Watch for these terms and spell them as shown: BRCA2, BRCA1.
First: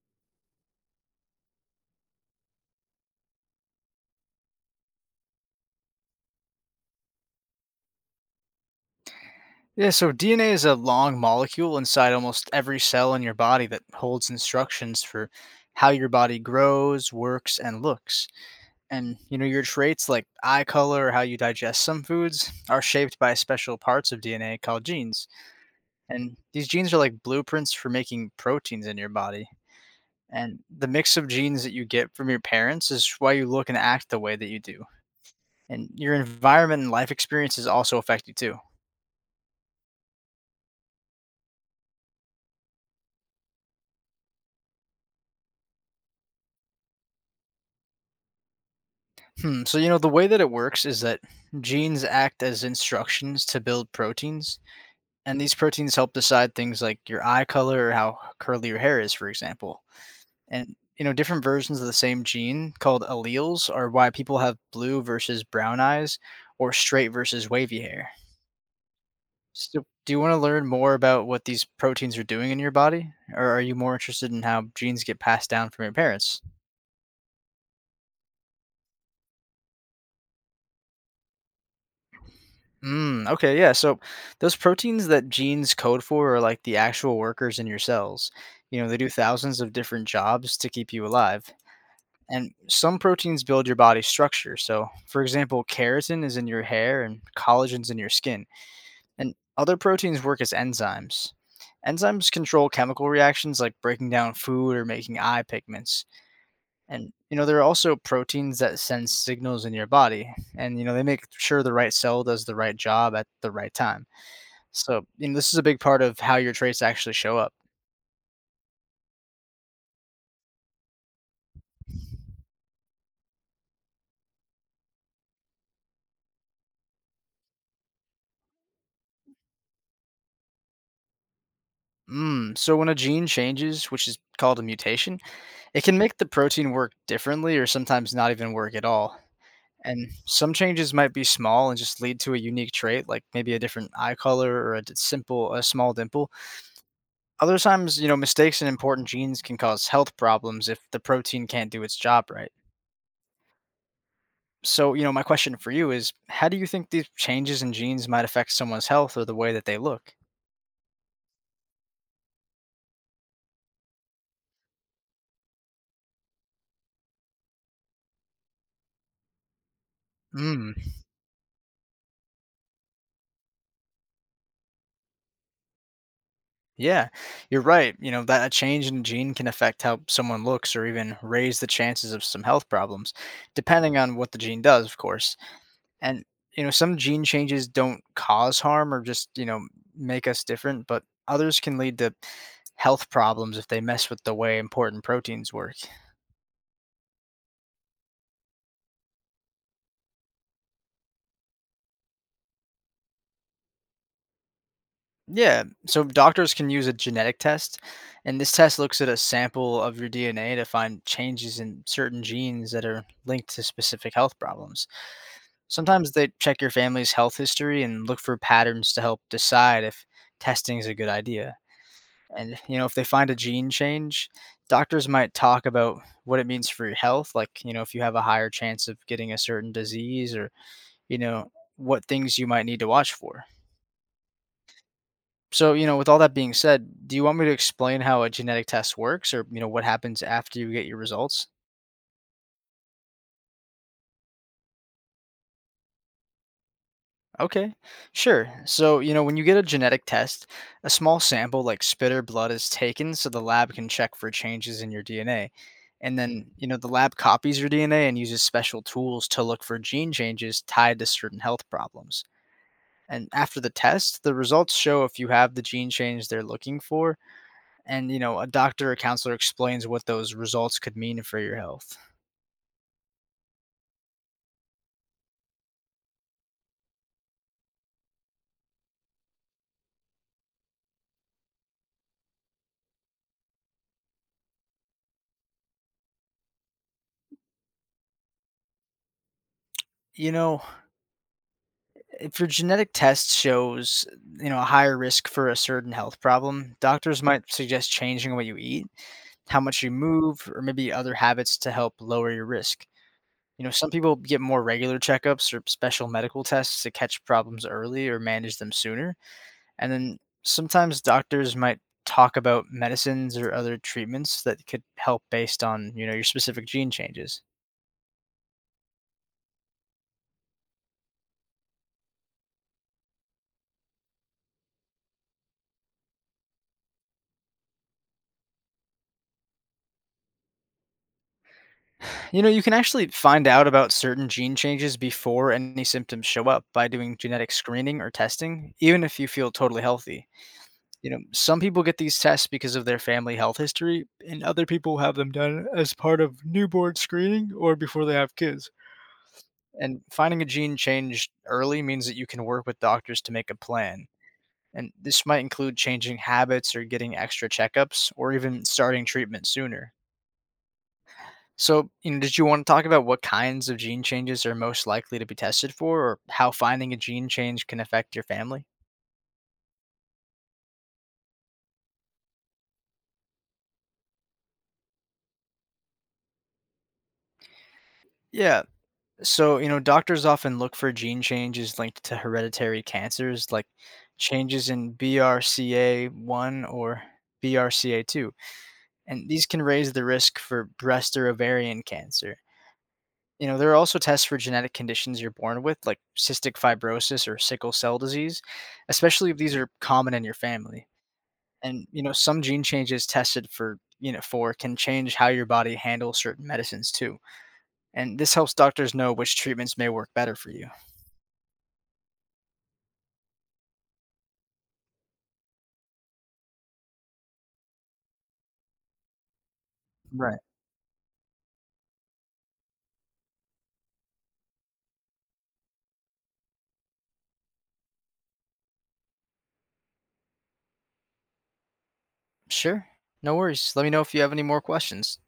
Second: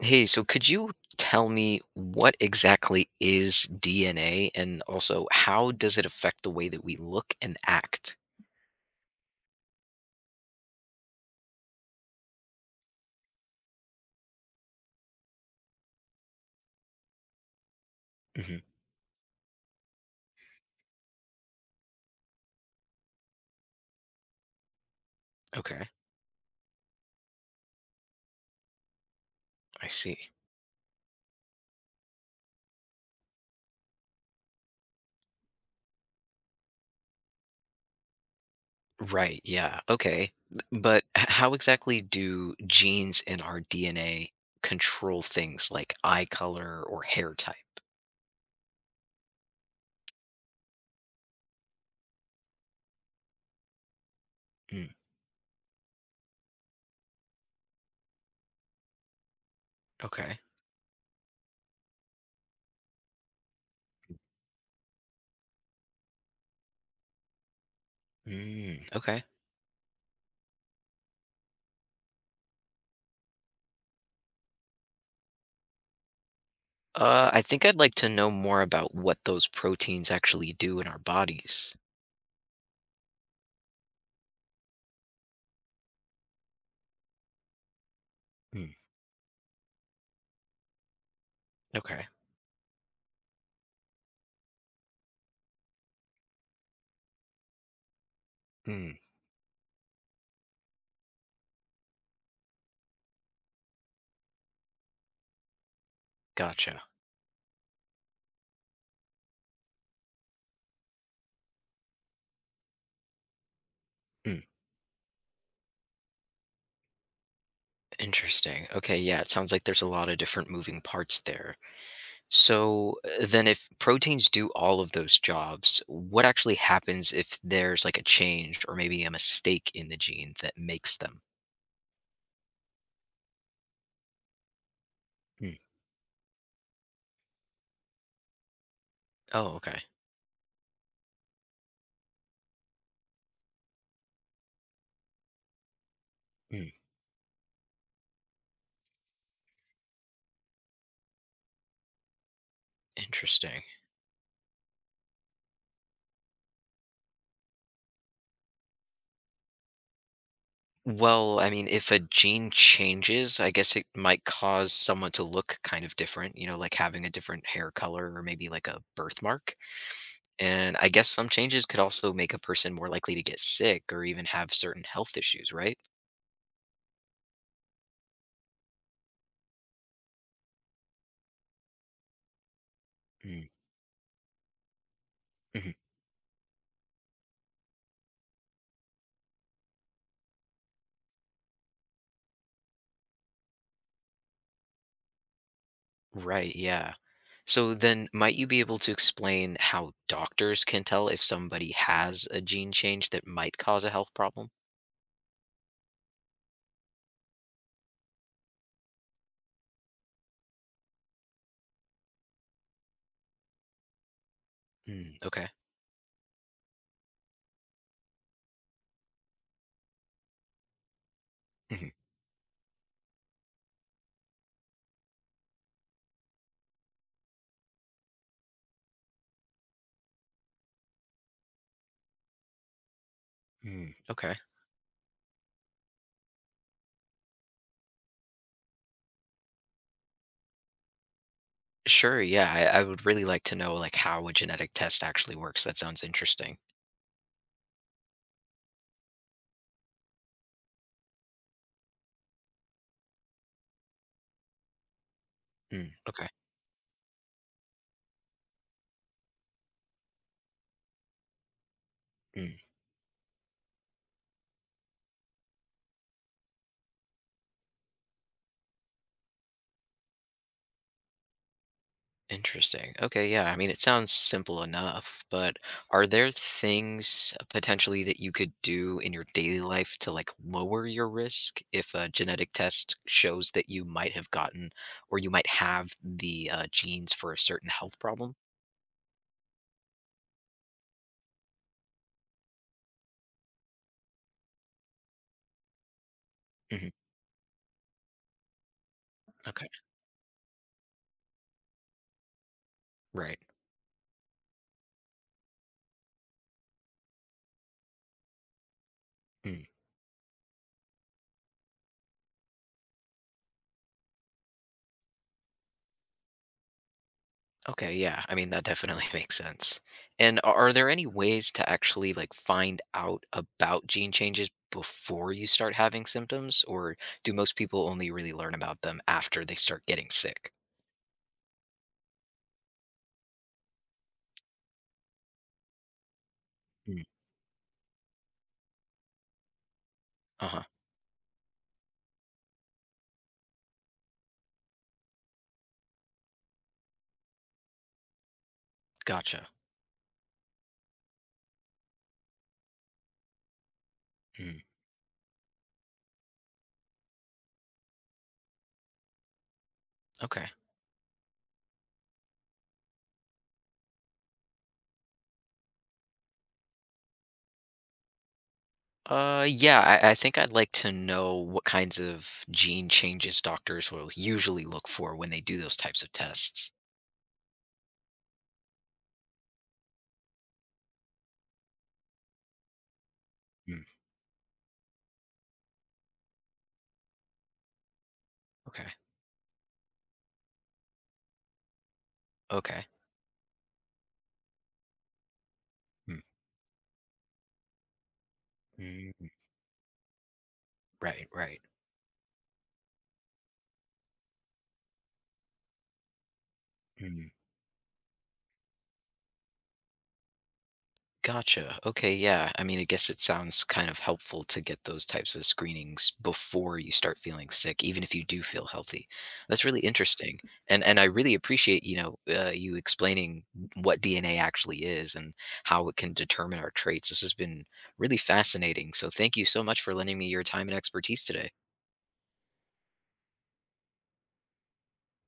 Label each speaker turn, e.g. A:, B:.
A: Hey, so could you tell me what exactly is DNA and also how does it affect the way that we look and act?
B: Yeah, so DNA is a long molecule inside almost every cell in your body that holds instructions for how your body grows, works, and looks.
A: Hmm.
B: And, you know, your traits like eye color or how you digest some foods are shaped by special parts of DNA called genes.
A: Okay.
B: And these genes are like blueprints for making proteins in your body.
A: I see.
B: And the mix of genes that you get from your parents is why you look and act the way that you do. And your environment and life experiences also affect you too.
A: Right, yeah, okay. How exactly do genes in our DNA control things like eye color or hair type?
B: Hmm. So, you know, the way that it works is that genes act as instructions to build proteins,
A: Mm,
B: and these proteins help decide things like your eye color or how curly your hair is, for example.
A: okay.
B: And, you know, different versions of the same gene called alleles are why people have blue versus brown eyes or straight versus wavy hair.
A: Mm, okay.
B: So, do you want to learn more about what these proteins are doing in your body, or are you more interested in how genes get passed down from your parents?
A: I think I'd like to know more about what those proteins actually do in our bodies.
B: Mm, okay, yeah. So those proteins that genes code for are like the actual workers in your cells.
A: Mm,
B: You know, they do thousands of different jobs to keep you alive.
A: okay.
B: And some proteins build your body's structure. So, for example, keratin is in your hair and collagen's in your skin.
A: Mm,
B: And other proteins work as enzymes. Enzymes control chemical reactions like breaking down food or making eye pigments.
A: gotcha.
B: And, you know, there are also proteins that send signals in your body. And, you know, they make sure the right cell does the right job at the right time.
A: Mm,
B: So, and this is a big part of how your traits actually show up.
A: interesting. Okay, yeah, it sounds like there's a lot of different moving parts there. So then, if proteins do all of those jobs, what actually happens if there's like a change or maybe a mistake in the gene that makes them?
B: Mm, so, when a gene changes, which is called a mutation,
A: Mm.
B: it can make the protein work differently or sometimes not even work at all.
A: Oh, okay.
B: And some changes might be small and just lead to a unique trait, like maybe a different eye color or a small dimple.
A: Mm,
B: Other times, you know, mistakes in important genes can cause health problems if the protein can't do its job right.
A: interesting.
B: So, you know, my question for you is how do you think these changes in genes might affect someone's health or the way that they look?
A: Well, I mean, if a gene changes, I guess it might cause someone to look kind of different, like having a different hair color or maybe like a birthmark. And
B: Mm.
A: I guess some changes could also make a person more likely to get sick or even have certain health issues, right?
B: Yeah, you're right. You know, that a change in gene can affect how someone looks or even raise the chances of some health problems,
A: Mm,
B: depending on what the gene does, of course.
A: mhm.
B: And, you know, some gene changes don't cause harm or just, you know, make us different, but others can lead to health problems if they mess with the way important proteins work.
A: Right, yeah. So then, might you be able to explain how doctors can tell if somebody has a gene change that might cause a health problem?
B: Yeah, so doctors can use a genetic test, and this test looks at a sample of your DNA to find changes in certain genes that are linked to specific health problems.
A: Mm, okay.
B: Sometimes they check your family's health history and look for patterns to help decide if testing is a good idea.
A: Mhm,
B: And you know, if they find a gene change, doctors might talk about what it means for your health, like, you know, if you have a higher chance of getting a certain disease or, you know, what things you might need to watch for.
A: mm, okay.
B: So, you know, with all that being said, do you want me to explain how a genetic test works or, you know, what happens after you get your results?
A: Sure, yeah, I would really like to know like how a genetic test actually works. That sounds interesting.
B: Okay, sure. So, you know, when you get a genetic test, a small sample like spit or blood is taken so the lab can check for changes in your DNA.
A: Mm,
B: And
A: okay.
B: then, you know, the lab copies your DNA and uses special tools to look for gene changes tied to certain health problems.
A: Mm,
B: And after the test, the results show if you have the gene change they're looking for. And, you know, a doctor or counselor explains what those results could mean for your health.
A: interesting. Okay, yeah. I mean, it sounds simple enough, but are there things potentially that you could do in your daily life to like lower your risk if a genetic test shows that you might have gotten or you might have the genes for a certain health problem?
B: You know, if your genetic test shows, you know, a higher risk for a certain health problem,
A: Hmm.
B: doctors might suggest changing what you eat, how
A: Okay,
B: much you move, or maybe other habits to help lower your risk.
A: right.
B: You know, some people get more regular checkups or special medical tests to catch problems early or manage them sooner.
A: Mm.
B: And then sometimes doctors might talk about medicines or other treatments that could help based on, you know, your specific gene changes.
A: Okay, yeah. I mean, that definitely makes sense. And are there any ways to actually like find out about gene changes before you start having symptoms, or do most people only really learn about them after they start getting sick?
B: You know, you can actually find out about certain gene changes before any symptoms show up by
A: Mm.
B: doing genetic screening or testing, even if you feel totally healthy.
A: Uh-huh.
B: You know, some people get these tests because of their family health history, and other people have them done as part of newborn screening or before they have kids.
A: Gotcha.
B: And finding a gene change early means that you can work with doctors to make a plan.
A: Mm.
B: And this might include changing habits or getting extra checkups or even starting treatment sooner.
A: Okay.
B: So, you know, did you want to talk about what kinds of gene changes are most likely to be tested for, or how finding a gene change can affect your family?
A: Yeah, I think I'd like to know what kinds of gene changes doctors will usually look for when they do those types of tests.
B: Yeah. So, you know, doctors often look for gene changes linked to hereditary cancers, like
A: Mm.
B: changes in BRCA1 or BRCA2.
A: Okay.
B: And these can raise the risk for breast or ovarian cancer.
A: Okay.
B: You know, there are also tests for genetic conditions you're born with, like
A: Mm.
B: cystic fibrosis or sickle cell disease,
A: Mm.
B: especially if these are common in your family.
A: Right, right.
B: And you know some gene changes tested for, you know, for can change how your body handles certain medicines too.
A: Mm.
B: And this helps doctors know which treatments may work better for you.
A: Gotcha. Okay, yeah. I mean, I guess it sounds kind of helpful to get those types of screenings before you start feeling sick, even if you do feel healthy. That's really interesting.
B: Right.
A: And I really appreciate, you explaining what DNA actually is and how it can determine our traits. This has been really fascinating. So thank you so much for lending me your time and expertise today.
B: Sure, no worries, let me know if you have any more questions.